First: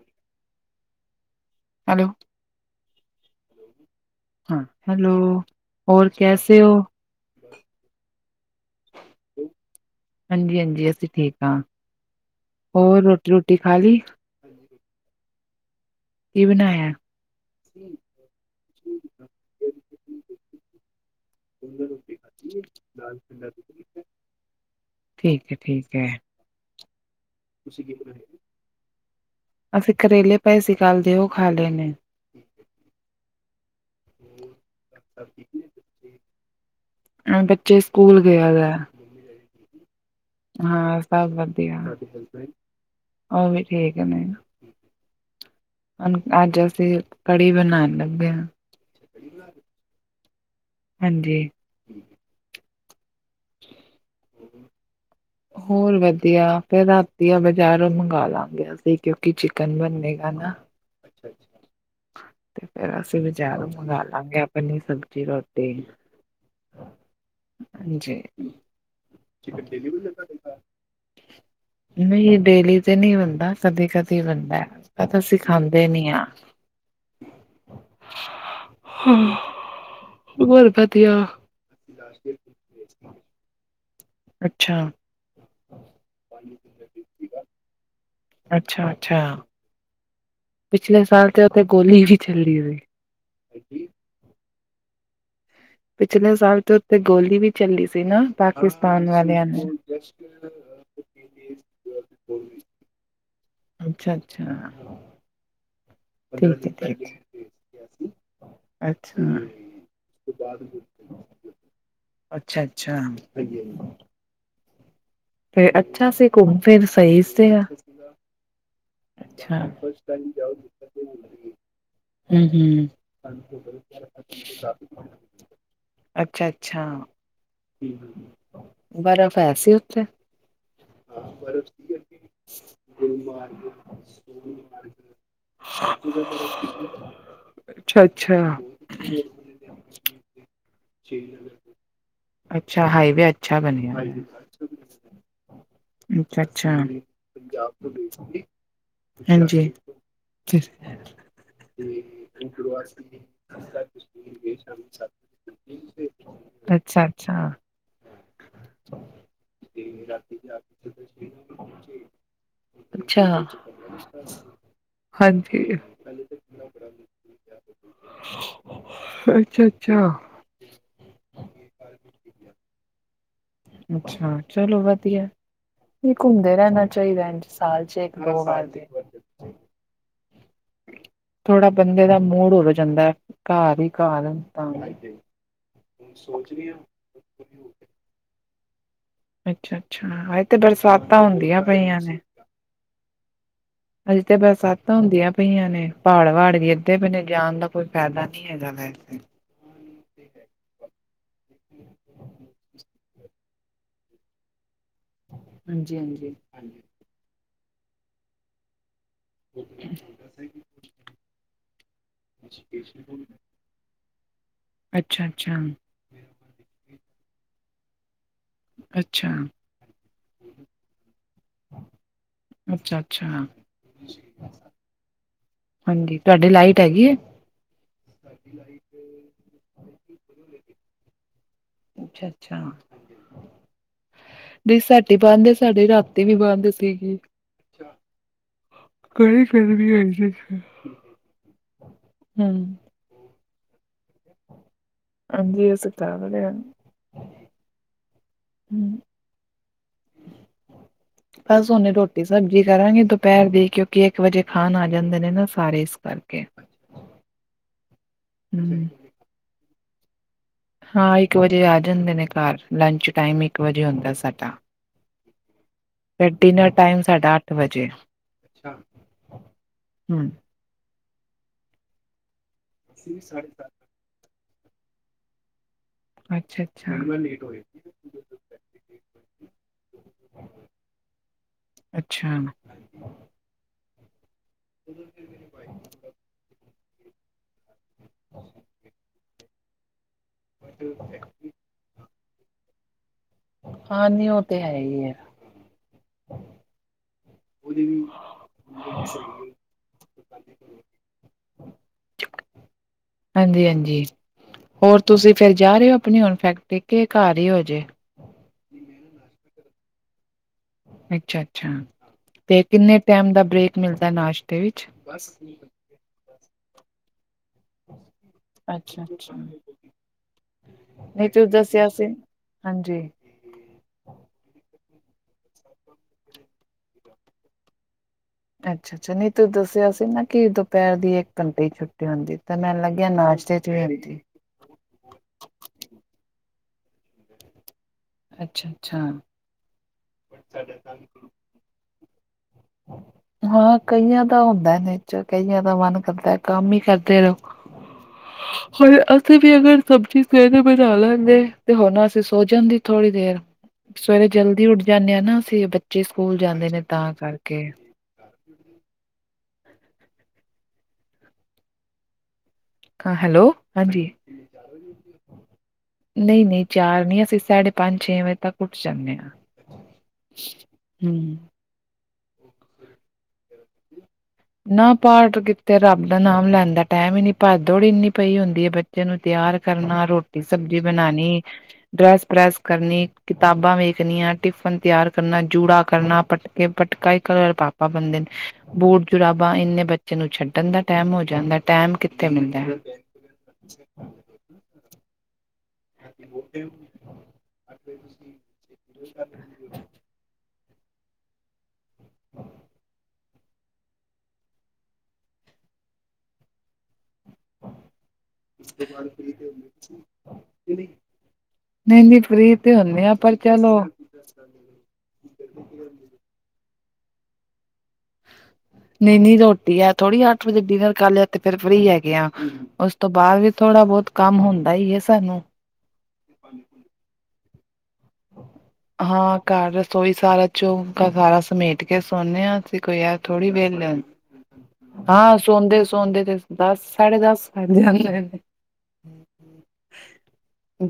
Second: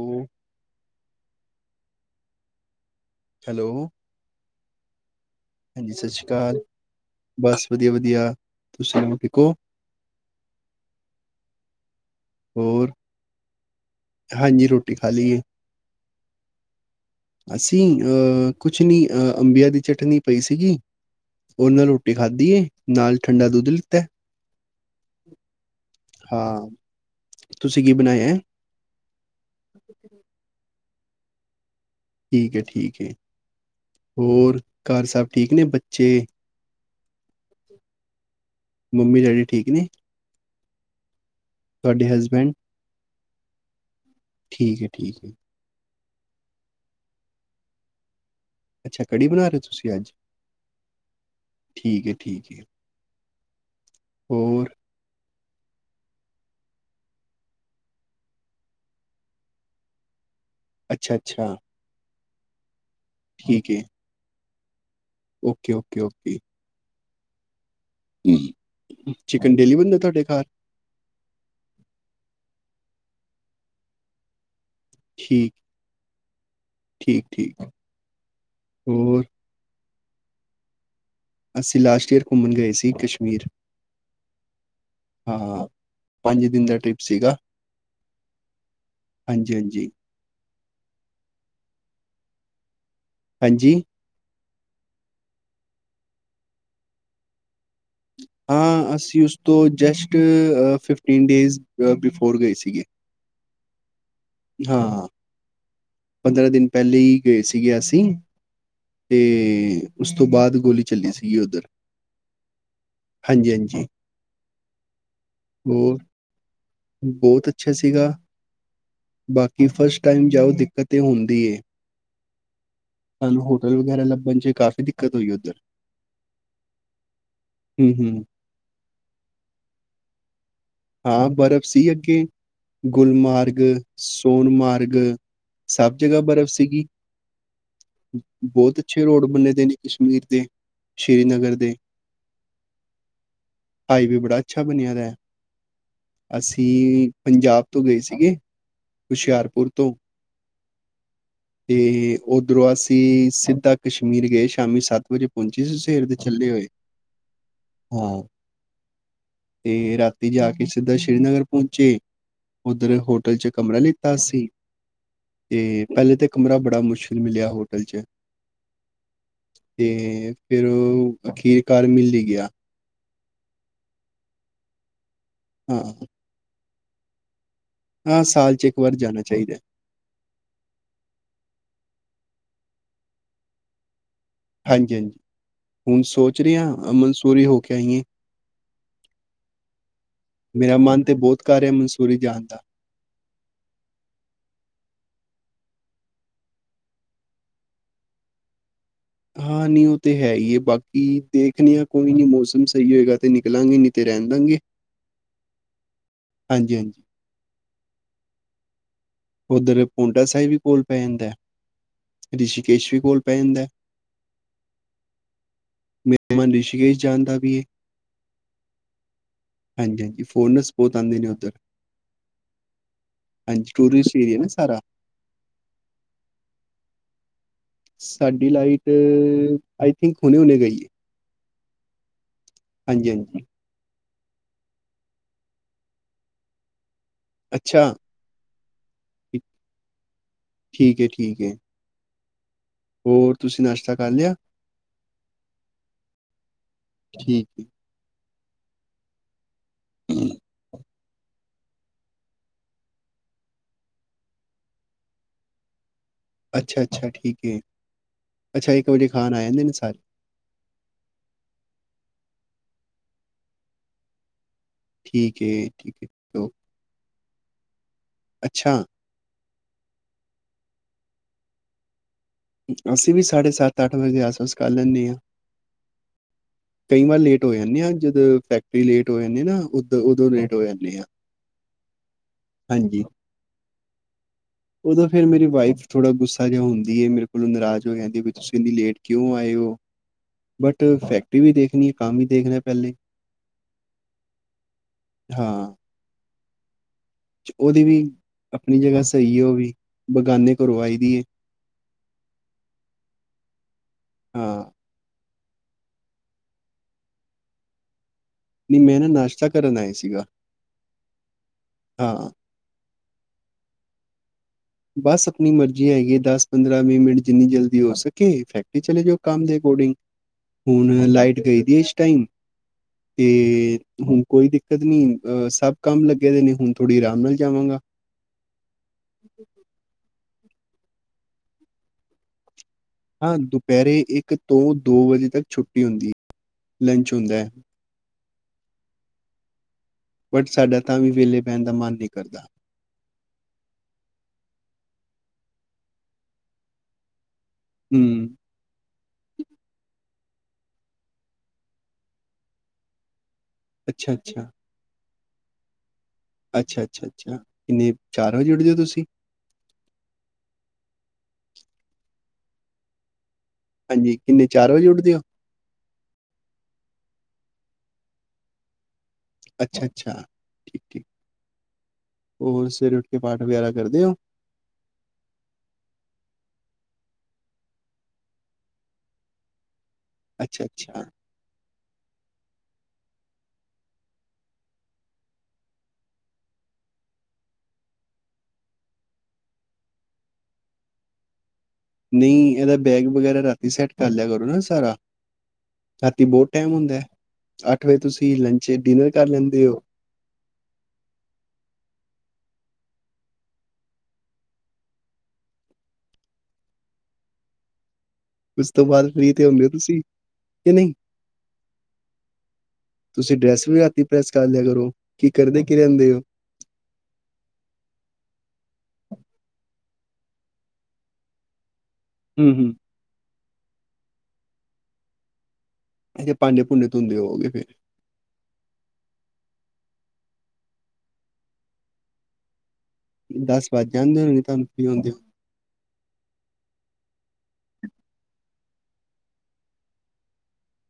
Hello hello. Hello ਹਾਂ, hello ਹਾਂਜੀ ਹੋਰ ਸਤ ਸ਼੍ਰੀ ਕੈਸੇ ਅਕਾਲ, ਹੋ ਬਸ ਵਦੀਆ ਵਦੀਆ, ਤੂਸੀ ਸੁਨਾਓ, ਠੀਕ ਔ? ਹਾਂਜੀ, ਹਾਂਜੀ ਅਸੀ ਠੀਕ ਆਂ, ਹੋਰ ਰੋਟੀ, ਰੂਟੀ ਖਾਲੀ? ਹਾਂਜੀ, ਰੋਟੀ ਖਾ ਲੀ ਏ। ਕੀ ਬਣਾਯਾ? ਅਸੀਂ ਅਅ, ਕੁਛ ਨਹੀਂ ਅਅ, ਅੰਬੀਆਂ ਦੀ ਚਟਨੀ ਪਈ ਸੀਗੀ। ਉਹ ਨਾਲ ਰੋਟੀ ਖਾਧੀ ਏ, ਨਾਲ ਠੰਡਾ ਦੁੱਧ ਲਿੱਤਾ। ਠੀਕ ਹੈ ਠੀਕ ਹੈ ਹਾਂ, ਤੁਸੀਂ ਕੀ ਬਣਾਇਆ ਹੈ? ਅਸੀਂ ਕਰੇਲੇ ਪਏ ਸੀ। ਕੱਲ ਦੇ ਉਹ ਖਾਲੇ ਣੇ। ਠੀਕ ਹੈ, ਠੀਕ ਹੈ। ਹੋਰ? ਘਰ ਸਭ ਠੀਕ ਨੇ, ਬੱਚੇ? ਅਮ, ਬੱਚੇ ਸਕੂਲ ਗਿਆ ਦਾ ਮੰਮੀ-ਡੈਡੀ ਠੀਕ ਨੇ? ਹਾਂ, ਸਭ ਵਧੀਆ, ਤੁਹਾਡੇ ਹਸਬੈਂਡ ਉਹ ਵੀ ਠੀਕ ਨੇ। ਠੀਕ ਹੈ, ਠੀਕ ਹੈ। ਅੱਜ ਅਸੀਂ ਕੜੀ ਬਣਾਉਣ ਲੱਗੇ ਹਾਂ। ਅੱਛਾ, ਕੜੀ ਬਣਾ ਰਹੇ ਤੁਸੀਂ ਅੱਜ? ਹਾਂਜੀ ਠੀਕ ਹੈ, ਠੀਕ ਹੈ। ਹੋਰ? ਹੋਰ ਵਧੀਆ, ਫੇਰ ਰਾਤੀ ਆ ਬਜ਼ਾਰੋਂ ਮੰਗਵਾ ਲਾਂਗੇ ਅਸੀ ਕਿਉਂਕਿ ਚਿਕਨ ਬਨੇਗਾ ਨਾ। ਅੱਛਾ, ਅੱਛਾ। ਤੇ ਫੇਰ ਅਸੀਂ ਬਜ਼ਾਰੋਂ ਠੀਕ ਹੈ ਮੰਗਾ ਲਵਾਂਗੇ ਆਪਣੀ ਸਬਜ਼ੀ ਓਕੇ ਰੋਟੀ। ਓਕੇ ਓਕੇ ਜੀ। ਚਿਕਨ ਡੇਲੀ ਬਣਦਾ ਤੁਹਾਡੇ ਘਰ? ਨਹੀ ਡੇਲੀ ਤੇ ਨੀ ਬਣਦਾ, ਕਦੀ- ਕਦੀ ਬਣਦਾ, ਮੈਂ ਤਾਂ ਠੀਕ, ਸਿਖਾਂ [unintelligible] [unintelligible] ਠੀਕ, ਠੀਕ ਹੋਰ? ਹੋਰ ਵਧੀਆ। ਅਸੀ ਲਾਸਟ ਈਅਰ ਘੁੰਮਣ ਗਏ ਸੀ ਕਸ਼ਮੀਰ। ਅੱਛਾ। ਹਾਂ, ਪੰਜ ਦਿਨ ਦਾ ਟ੍ਰਿਪ ਸੀਗਾ। ਅੱਛਾ, ਅੱਛਾ। ਜਜੀ ਪਿਛਲੇ ਸਾਲ ਤੇ ਉੱਥੇ ਗੋਲੀ ਵੀ ਚੱਲੀ ਸੀ। ਹਾਂਜੀ। ਪਿਛਲੇ ਸਾਲ ਤੇ ਉੱਥੇ ਗੋਲੀ ਵੀ ਚੱਲੀ। ਸੀ ਨਾ ਹਾਂ, ਪਾਕਿਸਤਾਨ ਅਸੀਂ ਉਸ ਵਾਲਿਆਂ ਤੋਂ ਨੇ ਜਸਟ ਫਿਫਟੀਨ ਡੇਜ਼ ਬਿਫੋਰ ਗਏ ਸੀਗੇ। ਅੱਛਾ, ਅੱਛਾ। ਪੰਦਰਾਂ ਠੀਕ ਦਿਨ ਹੈ ਪਹਿਲੇ ਠੀਕ ਹੀ ਗਏ ਸੀਗੇ ਅਸੀਂ। ਹੈ ਅੱਛਾ ਤੇ, ਉਸ ਤੋਂ ਬਾਅਦ ਗੋਲੀ ਚੱਲੀ ਸੀਗੀ ਉੱਧਰ? ਅੱਛਾ, ਅੱਛਾ। ਹਾਂਜੀ-ਹਾਂਜੀ, ਫਿਰ ਹੋਰ ਅੱਛਾ ਸੀ, ਘੁੰਮ-ਫਿਰ ਸਹੀ ਬਹੁਤ ਸੀਗਾ ਅੱਛਾ [unintelligible] ਅੱਛਾ ਬਾਕੀ ਫਸਟ ਟਾਈਮ ਜਾਓ, ਦਿੱਕਤ ਤੇ ਹੁੰਦੀ ਏ। ਹਮ, ਹਮ। ਸਾਨੂੰ ਹੋਟਲ ਵਗੈਰਾ ਲੱਭਣ 'ਚ ਕਾਫ਼ੀ ਦਿੱਕਤ ਹੋਈ ਉੱਧਰ। [inaudible] ਅੱਛਾ, ਅੱਛਾ! ਹਮ, ਹਮ! ਬਰਫ਼ ਹੈ ਸੀ ਉੱਥੇ? ਹਾਂ, ਬਰਫ਼ ਸੀ ਅੱਗੇ। ਗੁਲਮਾਰਗ, ਸੋਨਮਾਰਗ, ਸਭ ਜਗ੍ਹਾ ਬਰਫ਼ ਸੀਗੀ। ਅੱਛਾ-ਅੱਛਾ। ਬਹੁਤ ਅੱਛੇ ਅੱਛਾ ਰੋਡ ਬਣੇ ਦੇ ਨੇ ਕਸ਼ਮੀਰ ਦੇ, ਸ਼੍ਰੀਨਗਰ ਦੇ! ਅੱਛਾ, ਹਾਈਵੇ ਅੱਛਾ ਬਣਿਆ! ਹਾਈਵੇ ਬੜਾ ਅੱਛਾ ਬਣਿਆ ਦਾ ਹੈ। ਅੱਛਾ, ਅੱਛਾ! ਅਸੀਂ ਪੰਜਾਬ ਗਏ ਤੋਂ ਸੀਗੇ [unintelligible] ਹਾਂਜੀ! ਹੁਸ਼ਿਆਰਪੁਰ ਤੋਂ ਤੇ ਉੱਧਰੋਂ ਅਸੀਂ ਸਿੱਧਾ ਕਸ਼ਮੀਰ ਗਏ, ਸ਼ਾਮੀ ਸੱਤ ਵਜੇ ਪਹੁੰਚੀ ਸੀ ਸਵੇਰ ਦੇ! ਚੱਲੇ ਹੋਏ ਅੱਛਾ, ਅੱਛਾ! ਹਾਂ, ਤੇ ਰਾ ਰਾਤੀ ਜਾ ਕੇ ਸਿੱਧਾ ਸ਼੍ਰੀਨਗਰ ਪਹੁੰਚੇ, ਉੱਧਰ ਹੋਟਲ ਚ ਕਮਰਾ ਲਿੱਤਾ ਅਸੀਂ। ਹਾਂਜੀ। ਤੇ ਪਹਿਲੇ ਤਾਂ ਕਮਰਾ ਬੜਾ ਮੁਸ਼ਕਿਲ ਮਿਲਿਆ ਹੋਟਲ ਚ ਅੱਛਾ, ਅੱਛਾ ਫੇਰ ਉਹ ਅਖੀਰਕਾਰ ਮਿਲ ਹੀ ਗਿਆ ਅੱਛਾ, ਚਲੋ ਵਧੀਆ ਹਾਂ ਇਹ ਘੁੰਮਦੇ ਰਹਿਣਾ ਚਾਹੀਦਾ ਇ ਸਾਲ ਚ ਇੱਕ ਹਾਂ ਦੋ ਸਾਲ 'ਚ ਵਾਰ ਇੱਕ ਜਾਣਾ ਚਾਹੀਦਾ ਥੋੜਾ ਬੰਦੇ ਦਾ ਮੂਡ ਹੋਰ ਜਾਂਦਾ ਹੈ, ਘਰ ਹੀ ਘਰ ਤਾਂ ਹਾਂਜੀ -ਹਾਂਜੀ ਹੁਣ ਸੋਚ ਰਹੀ ਹਾਂ ਅਮਨਸੂਰੀ ਹੋ ਕੇ ਆਈਏ ਅੱਛਾ- ਅੱਛਾ ਹਜੇ ਤੇ ਮੇਰਾ ਮਨ ਤੇ ਬਰਸਾਤਾਂ ਬਹੁਤ ਕਰ ਹੁੰਦੀਆਂ ਰਿਹਾ ਪਈਆਂ ਮਨਸੂਰੀ ਨੇ ਜਾਣ ਦਾ ਹਜੇ ਤਾਂ ਬਰਸਾਤਾਂ ਹੁੰਦੀਆਂ ਪਈਆਂ ਨੇ ਪਹਾੜ ਵਾੜ ਵੀ ਇੱਥੇ ਕਿਤੇ ਜਾਣ ਦਾ ਕੋਈ ਫਾਇਦਾ ਨੀ [inaudible] [inaudible] ਹਾਂ ਨਹੀਂ ਉਹ ਤੇ ਹੈ ਹੀ ਹੈ ਬਾਕੀ ਦੇਖਦੇ ਆ ਕੋਈ ਨੀ ਮੌਸਮ ਸਹੀ ਹੋਏਗਾ ਤੇ ਨਿਕਲਾਂਗੇ ਨਹੀਂ ਤੇ ਰਹਿਣ ਦੇਵਾਂਗੇ [inaudible] [inaudible] ਹਾਂਜੀ- ਹਾਂਜੀ ਉਧਰ ਪੋਂਡਾ ਸਾਹਿਬ ਵੀ ਕੋਲ ਪੈ ਜਾਂਦਾ। ਰਿਸ਼ਕੇਸ਼ ਵੀ ਕੋਲ ਪੈ ਜਾਂਦਾ। ਅੱਛਾ-ਅੱਛਾ, ਮਨ ਰਿਸ਼ੀਕੇਸ਼ ਜਾਣਦਾ ਵੀ ਏ। ਅੱਛਾ, ਹਾਂਜੀ-ਹਾਂਜੀ, ਫੋਰਨਸ ਬਹੁਤ ਆਉਂਦੇ ਨੇ ਉੱਧਰ। ਅੱਛਾ-ਅੱਛਾ। ਟੂਰ ਏਰੀਏ ਨਾ ਸਾਰਾ ਹਾਂਜੀ ਤੁਹਾਡੀ ਲਾਈਟ ਹੈਗੀ ਐ? ਸਾਡੀ ਲਾਈਟ ਆਈ ਥਿੰਕ ਹੁਣੇ ਹੁਣੇ ਗਈ। ਅੱਛਾ, ਹਾਂਜੀ-ਹਾਂਜੀ, ਸਾਡੀ ਬੰਦ ਸਾਡੀੇ ਰਾਤੀ ਵੀ ਬੰਦ ਸੀਗੀ। ਅੱਛਾ, [inaudible] ਠੀਕ ਹੈ ਠੀਕ ਹੈ। ਹੂੰ, ਹੋਰ ਤੁਸੀਂ ਨਾਸ਼ਤਾ ਕਰ ਲਿਆ? ਹਾਂਜੀ, ਅਸੀਂ ਕਰ ਲਿਆ ਠੀਕ ਹੂੰ, [inaudible] ਬਸ ਹਨੇ ਰੋਟੀ ਸਬਜ਼ੀ ਕਰਾਂਗੇ, ਦੁਪਹਿਰ ਦੀ ਕਿਉਂਕਿ ਇੱਕ ਵਜੇ ਖਾਣ ਆ ਜਾਂਦੇ ਨੇ ਨਾ ਸਾਰੇ ਇਸ ਕਰਕੇ ਅੱਛਾ-ਅੱਛਾ ਠੀਕ ਹੈ, ਅੱਛਾ ਹੂੰ ਇੱਕ ਵਜੇ ਖਾਨ ਆ ਜਾਂਦੇ ਨੇ ਸਾਰੇ ਹਾਂ ਇੱਕ ਵਜੇ ਆ ਜਾਂਦੇ ਨੇ ਘਰ ਲੰਚ ਟਾਈਮ ਇੱਕ ਵਜੇ ਹੁੰਦਾ ਸਾਡਾ ਠੀਕ ਐ, ਤੇ ਡਿਨਰ ਟਾਈਮ ਸਾਡਾ ਅੱਠ ਵਜੇ ਅੱਛਾ, ਅਸੀਂ ਵੀ ਸਾਢੇ ਸੱਤ ਅੱਠ ਵਜੇ ਆਸ-ਪਾਸ ਕਰ ਲੈਂਦੇ ਹਾਂ। ਅੱਛਾ-ਅੱਛਾ, ਕਈ ਵਾਰ ਲੇਟ ਹੋ ਜਾਂਦੇ ਆ, ਜਦੋਂ ਫੈਕਟਰੀ ਲੇਟ ਹੋ ਜਾਂਦੀ ਨਾ ਉਦੋਂ ਉਦੋਂ ਲੇਟ ਹੋ ਜਾਂਦੇ ਆ। ਅੱਛਾ, ਹਾਂਜੀ, ਉਦੋਂ ਫੇਰ ਮੇਰੀ ਵਾਈਫ ਥੋੜਾ ਗੁੱਸਾ ਜਿਹਾ ਹੁੰਦੀ ਹੈ, ਮੇਰੇ ਕੋਲੋਂ ਨਾਰਾਜ਼ ਹੋ ਜਾਂਦੀ ਵੀ ਤੁਸੀਂ ਇੰਨੀ ਲੇਟ ਕਿਉਂ ਆਏ ਹੋ। ਬਟ ਫੈਕਟਰੀ ਵੀ ਦੇਖਣੀ ਹੈ, ਕੰਮ ਹੀ ਦੇਖਣਾ ਹੈ ਪਹਿਲੇ ਹਾਂ ਨਹਂੀ ਓ ਤੇ ਹੈ ਹੀ ਹੈ। ਹਾਂ, ਉਹਦੀ ਵੀ ਆਪਣੀ ਜਗਾ ਸਹੀ ਉਹ ਵੀ ਬਗਾਨੇ ਘਰੋਂ ਆਈ ਦੀ [inaudible] ਹਾਂਜੀ-ਹਾਂਜੀ ਹਾਂ। ਹੋਰ। ਤੁਸੀਂ ਫੇਰ ਜਾ ਰਹੇ ਹੋ ਆਪਣੀ, ਹੁਣ ਫੈਕਤਰੀ ਜਾ ਘਰ ਹੀ ਰਹੇ ਹੋਜੇ। ਨਹੀਂ ਮੈਂ ਨਾਸ਼ਤਾ ਕਰਨ ਆਏ ਸੀਗਾ। ਅੱਛਾ-ਅੱਛਾ, ਹਾਂ ਤੇ ਕਿੰਨੇ ਟਾਈਮ ਦਾ ਬ੍ਰੇਕ ਮਿਲਦਾ ਨਾਸ਼ਟ ਬਸ ਆਪਣੀ ਮਰਜ਼ੀ ਹੈਗੀ ਹੈ, ਦਸ ਪੰਦਰਾਂ ਵੀਹ ਮਿੰਟ ਜਿੰਨੀ ਜਲਦੀ। ਹੋ ਸਕੇ ਫੈਕਟਰੀ ਚਲੇ ਅੱਛਾ ਜਾਓ, ਅੱਛਾ ਕੰਮ ਦੇ ਅਕੋਰਡਿੰਗ। ਹੁਣ ਨਹੀਂ ਲਾਈਟ ਤੁਸੀਂ ਗਈ ਦੀ ਦੱਸਿਆ ਇਸ ਸੀ ਟਾਈਮ ਹਾਂਜੀ ਤੇ ਹੁਣ ਕੋਈ ਦਿੱਕਤ ਨੀ ਅ ਸਭ ਕੰਮ ਲੱਗੇ ਦੇ ਨੇ, ਹੁਣ ਥੋੜੀ ਆਰਾਮ ਨਾਲ ਜਾਵਾਂਗਾ। ਅੱਛਾ-ਅੱਛਾ ਨਹੀਂ ਤੂੰ ਦੱਸਿਆ ਸੀ ਨਾ, ਕਿ ਦੁਪਹਿਰ ਦੀ ਇੱਕ ਘੰਟੇ ਹੀ ਛੁੱਟੀ ਹੁੰਦੀ ਤਾਂ ਮੈਨ ਲੱਗ। ਹਾਂ ਦੁਪਹਿਰੇ ਇੱਕ ਤੋਂ ਦੋ ਵਜੇ ਤੱਕ ਛੁੱਟੀ ਹੁੰਦੀ ਹੈ, ਲੰਚ ਹੁੰਦਾ ਹੈ। ਅੱਛਾ-ਅੱਛਾ। ਬਟ ਸਾਡਾ ਤਾਂ ਵੀ ਵਿਹਲੇ ਪਹਿਣ ਦਾ ਮਨ ਨਹੀਂ ਕਰਦਾ। ਹਾਂ ਕਈਆਂ ਦਾ ਹੁੰਦਾ ਨੇ ਚ ਕਈਆਂ ਦਾ ਮਨ ਕਰਦਾ ਕੰਮ ਹੀ ਕਰਦੇ ਰਹੋ। ਹੂੰ, ਹੁਣ ਅਸੀਂ ਵੀ ਅਗਰ ਸਬਜ਼ੀ ਸਵੇਰੇ ਬਣਾ ਲੈਂਦੇ ਤੇ ਹੁਣ ਅਸੀਂ ਸੋ ਜਾਂਦੇ। ਥੋੜ੍ਹੀ ਦੇਰ' ਅੱਛਾ ਸਵੇਰੇ ਅੱਛਾ ਜਲਦੀ ਉੱਠ ਜਾਂਦੇ ਹਾਂ ਨਾ ਅਸੀਂ। ਬੱਚੇ ਸਕੂਲ ਜਾਂਦੇ ਨੇ ਅੱਛਾ ਅੱਛਾ ਤਾਂ ਅੱਛਾ ਕਰਕੇ। ਕਿੰਨੇ ਚਾਰ ਵਜੇ ਉੱਠ ਦੇ ਤੁਸੀਂ ਹਾਂ ਹੈਲੋ ਹਾਂਜੀ ਕਿੰਨੇ ਚਾਰ ਵਜੇ ਉੱਠਦੇ ਹੋ ਨਹੀਂ- ਨਹੀਂ ਚਾਰ ਨਹੀ ਅਸੀਂ ਸਾਢੇ ਪੰਜ, ਛੇ ਵਜੇ ਤੱਕ ਉੱਠ ਜਾਂਦੇ ਹਾਂ ਅੱਛਾ-ਅੱਛਾ' ਠੀਕ-ਠੀਕ ਹੂੰ ਹੋਰ ਫਿਰ ਉੱਠ ਕੇ ਪਾਠ ਵਗੈਰਾ ਕਰਦੇ ਹੋ। ਨਾ ਪਾਠ ਕਿਤੇ ਰੱਬ ਦਾ ਨਾਮ ਲੈਣ ਦਾ ਟਾਇਮ ਹੀ ਨੀ ਭਜ ਦੌੜ ਇੰਨੀ ਪਈ ਹੁੰਦੀ ਹੈ। ਬੱਚੇ ਨੂੰ ਤਿਆਰ ਕਰਨਾ, 'ਰੋਟੀ ਅੱਛਾ ਸਬਜ਼ੀ ਅੱਛਾ ਬਣਾਉਣੀ। ਡਰੈਸ ਪ੍ਰੈਸ ਕਰਨੀ'ਕਿਤਾਬਾਂ ਵੇਖਣੀਆਂ' ਟਿਫਨ ਤਿਆਰ ਕਰਨਾ ਜੂੜਾ ਕਰਨਾ ਪ- ਪਟਕਾ ਕਈ ਪਾਪਾ ਬਣਦੇ ਨੇ। ਬੂਟ ਜੁਰਾਬਾਂ, ਇੰਨੇ ਬੱਚੇ ਨੂੰ ਛੱਡਣ ਦਾ ਟਾਈਮ ਹੋ ਜਾਂਦਾ। ਟਾਈਮ ਕਿੱਥੇ ਨਹੀਂ ਮਿਲਦਾ ਇਹਦਾ ਹੈ ਬੈਗ ਵਗੈਰਾ ਰੱਖ। ਸੈੱਟ ਕਰ ਲਿਆ ਕਰੋ ਨਾ ਸਾਰਾ'ਰਾਤੀ ਬਹੁਤ ਟਾਈਮ ਹੁੰਦਾ। ਅੱਠ ਵਜੇ ਤੁਸੀਂ ਲੰਚ ਡਿਨਰ ਕਰ ਲੈਂਦੇ ਹੋ। ਉਸ ਤੋਂ ਬਾਅਦ ਫਰੀ ਤੇ ਹੁੰਦੇ ਹੋ ਤੁਸੀਂ, ਕਿ ਨਹੀਂ। ਨਹੀਂ -ਨਹੀਂ ਫਰੀ ਤੇ ਹੁੰਦੇ ਆ ਪਰ ਤੁਸੀਂ ਡਰੈਸ ਚਲੋ। ਵੀ ਰਾਤੀ ਪ੍ਰੈਸ ਕਰ ਲਿਆ ਕਰੋ ਕੀ ਕਰਦੇ ਕੀ ਰਹਿੰਦੇ ਹੋ। ਨਹੀਂ- ਨਹੀ ਰੋਟੀ ਹੈ ਥੋੜੀ ਅੱਠ ਵਜੇ ਡਿਨਰ ਕਰ ਲਿਆ ਤੇ ਫਿਰ ਫਰੀ ਹੈਗੇ ਆ। ਹੂੰ ਹੂੰ ਤੋਂ ਬਾਅਦ ਵੀ ਥੋੜਾ-ਬਹੁਤ ਕੰਮ ਹੁੰਦਾ ਈ ਹੈ ਸਾਨੂੰ। ਇਦੇ ਭਾਂਡੇ ਭੁੰਡੇ ਧੋਂਦੇ ਹੋ ਗਏ ਫੇਰ। ਹਾਂ ਘਰ ਰਸੋਈ ਸਾਰਾ ਚੌਕਾ ਸਾਰਾ ਸਮੇਟ ਕੇ ਸੌਦੇ ਹਾਂ ਅਸੀਂ। ਕੋਈ ਐ ਥੋੜੀ ਦਸ ਵਿਹਲੇ, ਵੱਜ ਜਾਂਦੇ ਹੋਣੇ ਤੁਹਾਨੂੰ ਫ੍ਰੀ ਹੁੰਦੇ ਹੋ ਹਾਂ ਸੌਦੇ-ਸੌਂਦੇ ਤੇ ਦਸ ਸਾਢੇ ਦਸ ਕਰ ਜਾਂਦੇ ਨੇ।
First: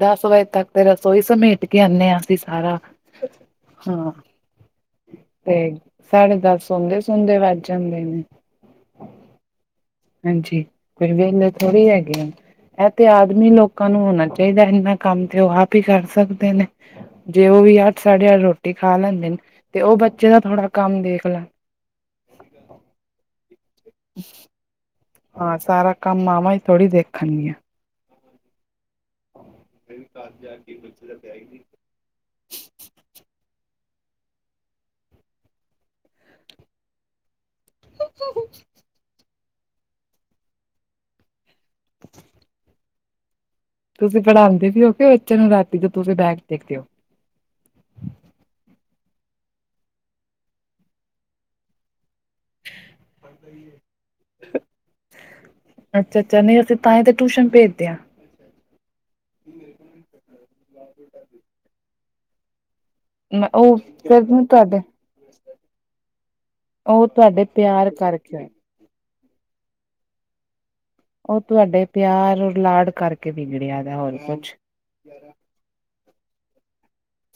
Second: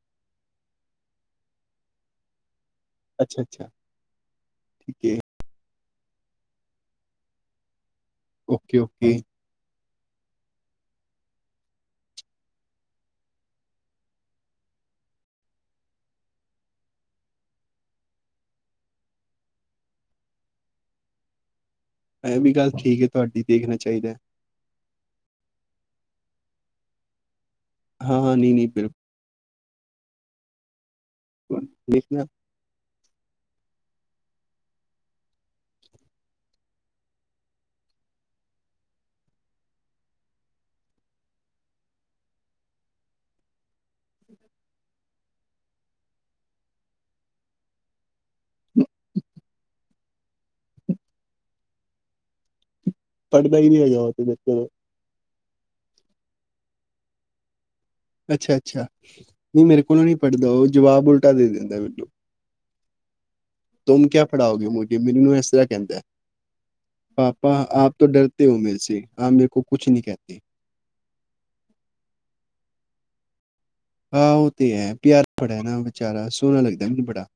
ਦਸ ਵਜੇ ਤੱਕ ਤੇ ਰਸੋਈ ਸਮੇਟ ਕੇ ਆਉਂਦੇ ਹਾਂ ਅਸੀਂ ਸਾਰਾ। ਅੱਛਾ ਅੱਛਾ ਹਾਂ ਜੀ। ਤੇ ਸਾਡੇ ਦਸ ਸੌਂਦੇ- ਸੌਦੇ ਵੱਜ ਜਾਂਦੇ ਨੇ। ਓਕੇ-ਓਕੇ ਹਾਂਜੀ, ਫਿਰ ਵਿਹਲੇ ਥੋੜ੍ਹੀ ਹੈਗੇ ਹਾਂ। ਇਹ ਤੇ ਆਦਮੀ ਲੋਕਾਂ ਨੂੰ ਹੋਣਾ ਚਾਹੀਦਾ ਇਨਾ ਕੰਮ ਤੇ ਉਹ ਆਪ ਹੀ ਕਰ ਸਕਦੇ ਨੇ ਜੇ ਉਹ ਵੀ ਅੱਠ ਸਾਢੇ ਅੱਠ ਰੋਟੀ ਖਾ ਲੈਂਦੇ ਨੇ'ਤੇ ਉਹ ਬੱਚੇ ਦਾ ਥੋੜ੍ਹਾ ਕੰਮ ਦੇਖ ਲੈਂਦੇ। ਐ ਵੀ ਗੱਲ ਠੀਕ ਹੈ' ਤੁਹਾਡੀ ਦੇਖਣਾ ਚਾਹੀਦਾ। ਹਾਂ ਸਾਰਾ ਕੰਮ ਮਾਵਾਂ ਹੀ ਥੋੜ੍ਹੀ ਦੇਖਣਗੀਆਂ। ਹਾਂ-ਹਾਂ ਨਹੀਂ ਨਹੀਂ ਬਿਲਕੁਲ। ਫਿਰ ਘਰ ਜਾ ਕੇ ਬੱਚੇ ਦਾ ਬੈਗ ਲਿਖਣਾ [unintelligible] [unintelligible] [unintelligible] [unintelligible] ਤੁਸੀਂ ਪੜ੍ਹਾਉਂਦੇ ਵੀ ਹੋ ਕੇ ਬੱਚੇ ਨੂੰ ਰਾਤੀ ਤੋਂ ਤੁਸੀਂ ਬੈਗ ਦੇਖਦੇ ਹੋ [unintelligible] [unintelligible] ਪੜ੍ਹਦਾ ਹੀ ਨਹੀਂ ਹੈਗਾ ਉਹ ਮੇਰੇ ਕੋਲੋ ਅੱਛਾ ਅੱਛਾ ਨਹੀਂ ਅਸੀਂ ਤਾਂ ਹੀ ਤੇ ਟਿਊਸ਼ਨ ਭੇਜਦੇ ਹਾਂ ਅੱਛਾ, ਅੱਛਾ ਨਹੀਂ ਮੇਰੇ ਕੋਲੋਂ ਨੀ ਪੜ੍ਹਦਾ ਉਹ ਜਵਾਬ ਉਲਟਾ ਦੇ ਦਿੰਦਾ ਮੈਨੂੰ ਮੈਂ ਉਹ [unintelligible] ਤੁਮ ਕਿਆ ਪੜਾਓਗੇ, ਤੁਹਾਡੇ ਮੁਝੇ ਮੈਨੂੰ ਇਸ ਤਰ੍ਹਾਂ ਕਹਿੰਦਾ ਉਹ ਤੁਹਾਡੇ ਪਾਪਾ ਪਿਆਰ ਆਪ ਤੋਂ ਕਰਕੇ ਡਰਤੇ ਹੋਏ। ਹੋ ਮੇਰੇ ਸੇ, ਆਪ ਮੇਰੇ ਕੋ ਕੁੱਛ ਨਹੀਂ ਕਹਿਤੇ ਉਹ ਤੁਹਾਡੇ ਪਿਆਰ ਔਰ ਲਾਡ ਕਰਕੇ ਵਿਗੜਿਆ ਦਾ ਹੋਰ ਆਹੋ ਉਹ ਕੁਛ ਤੇ ਹੈ, ਪਿਆਰਾ ਬੜਾ ਨਾ ਵਿਚਾਰਾ ਸੋਹਣਾ ਲੱਗਦਾ ਮੈਨੂੰ ਬੜਾ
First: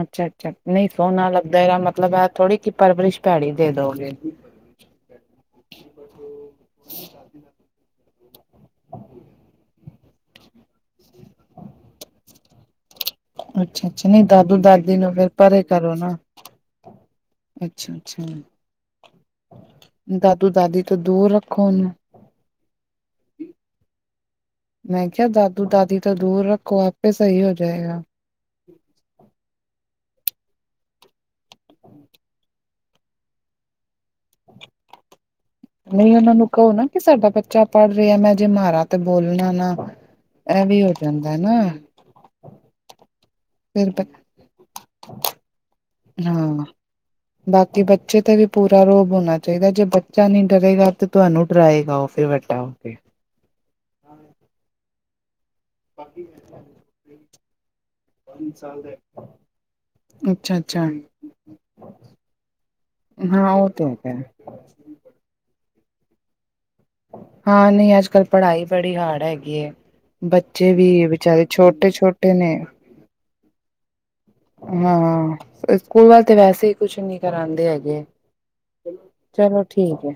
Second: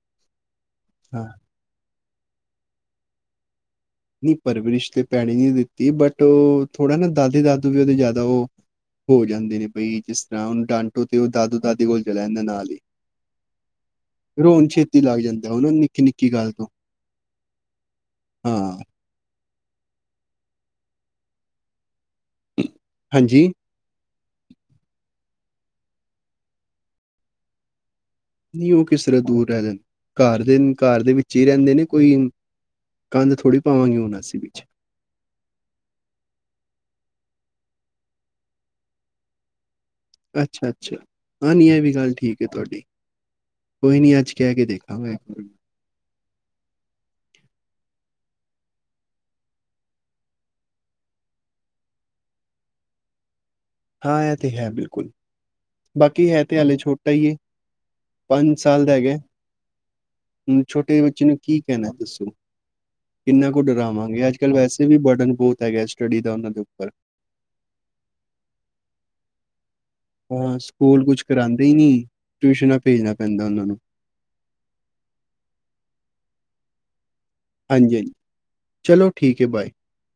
ਅੱਛਾ, ਅੱਛਾ ਨਹੀਂ ਹਾਂ ਸੋਹਣਾ ਲੱਗਦਾ ਇਹਦਾ ਮਤੱਲਬ ਹੈ ਥੋੜ੍ਹੀ ਕਿ ਪਰਵਰਿਸ਼ ਭੈੜੀ ਦੇ ਦੋ ਨਹੀਂ, ਪਰਵਰਿਸ਼ ਤੇ ਭੈੜੀ ਨਹੀਂ ਦਿੱਤੀ, ਬੱਟ ਉਹ ਥੋੜਾ ਨਾ ਦਾਦੇ ਦਾਦੂ ਵੀ ਉਹਦੇ ਜ਼ਿਆਦਾ ਉਹ ਹੋ ਜਾਂਦੇ ਨੇ ਬਈ, ਜਿਸ ਤਰ੍ਹਾਂ ਉਹਨੂੰ ਡਾਂਟੋ ਤੇ ਉਹ ਦਾਦੂ-ਦਾਦੀ ਕੋਲ ਚਲੇ ਜਾਂਦੇ ਨੇ, ਨਾਲ ਹੀ। ਅੱਛਾ ਅੱਛਾ ਨਹੀਂ ਦਾਦੂ ਰ੍ਹੋਣ ਦਾਦੀ ਛੇਤੀ ਨੂੰ ਲੱਗ ਫਿਰ ਜਾਂਦੇ ਉਹ ਨਾਂ ਨਿੱਕੀ-ਨਿੱਕੀ ਗੱਲ ਤੋਂ। ਅੱਛਾ-ਅੱਛਾ। ਹਾਂ ਦਾਦੂ-ਦਾਦੀ ਤੋਂ ਦੂਰ ਰੱਖੋ, ਉਹਨੂੰ। ਹਾਂਜੀ! ਮੈਂ ਕਿਆ ਦਾਦੂ-ਦਾਦੀ ਤੋਂ ਦੂਰ ਰੱਖੋ, ਆਪੇ ਸਹੀ ਹੋ ਜਾਇਗਾ। ਨਹੀਂ, ਉਹ ਕਿਸ ਤਰ੍ਹਾਂ ਦੂਰ ਰਹਿਲੇਨ, ਘਰ ਦੇ, ਘਰ ਦੇ ਵਿੱਚ ਹੀ ਰਹਿੰਦੇ ਨੇ ਕੋਈ ਕੰਧ ਥੋੜੀ ਪਾਵਾਂਗੇ, ਹੁਣ ਅਸੀਂ ਵਿੱਚ। ਨਹੀਂ ਉਹਨਾਂ ਨੂੰ ਕਹੋ ਨਾ, ਕਿ ਸਾਡਾ ਬੱਚਾ ਪੜ੍ਹ ਰਿਹਾ, ਜੇ ਮਾਰਾ ਤੇ ਬੋਲਣਾ ਨਾ। ਇਹ ਵੀ ਹੋ ਅੱਛਾ-ਅੱਛਾ, ਜਾਂਦਾ ਹਾਂ ਨਾ ਨਹੀਂ ਐ ਵੀ, ਗੱਲ ਠੀਕ। ਠੀਕ ਏ ਤੁਹਾਡੀ, ਫਿਰ ਕੋਈ ਬ ਨੀ ਅੱਜ ਕਹਿਕੇ ਦੇਖਾਂਗਾ ਇੱਕ ਵਾਰ। ਹਾਂ। ਬਾਕੀ ਬੱਚੇ ਤੇ ਵੀ ਪੂਰਾ ਰੋਹਬ ਹੋਣਾ ਚਾਹੀਦਾ, ਜੇ ਬੱਚਾ ਨਹੀਂ ਡਰੇਗਾ ਤੇ ਤੁਹਾਨੂੰ ਡਰਾਇਗਾ, ਓ ਫਿਰ ਵੱਡਾ ਹੋਕੇ। ਹਾਂ, ਐ ਤੇ ਹੈ ਬਿਲਕੁਲ। ਬਾਕੀ ਹੈ ਤੇ ਹਾਲੇ ਛੋਟਾ ਹੀ ਹੈ, ਪੰਜ ਸਾਲ ਦਾ ਹੈਗਾ ਅੱਛਾ ਹੁਣ ਅੱਛਾ ਛੋਟੇ ਬੱਚੇ ਨੂੰ ਕੀ ਕਹਿਣਾ ਦੱਸੋ, ਕਿੰਨਾ ਹਾਂ ਕੁ ਉਹ ਤੇ ਡਰਾਵਾਂਗੇ ਹੈਗਾ ਅੱਜ ਅੱਜ-ਕੱਲ ਵੈਸੇ ਵੀ ਬਰਡਨ ਬਹੁਤ ਹੈਗਾ ਸਟੱਡੀ ਦਾ ਉਹਨਾਂ ਦੇ ਉੱਪਰ। ਹਾਂ, ਨਹੀਂ ਅੱਜ-ਕੱਲ ਪੜ੍ਹਾਈ ਬੜੀ ਹਾਰਡ ਹੈਗੀ ਏ। ਹਾਂ ਬੱਚੇ ਵੀ, ਸਕੂਲ ਕੁਛ ਵਿਚਾਰੇ ਕਰਾਉਂਦੇ ਹੀ ਨਹੀਂ ਛੋਟੇ-ਛੋਟੇ ਨੇ ਟਿਊਸ਼ਨਾਂ ਭੇਜਣਾ ਪੈਂਦਾ ਉਹਨਾਂ ਨੂੰ ਹਾਂ, ਸਕੂਲ ਵਾਲੇ ਤੇ ਵੈਸੇ ਹੀ ਕੁੱਛ ‌ਨਹੀ ਕਰਾਂਦੇ ਹਾਂਜੀ ਹੈਗੇ, ਹਾਂਜੀ ਚਲੋ ਠੀਕ ਹੈ ਚਲੋ ਬਾਏ ਠੀਕ ਹੇ।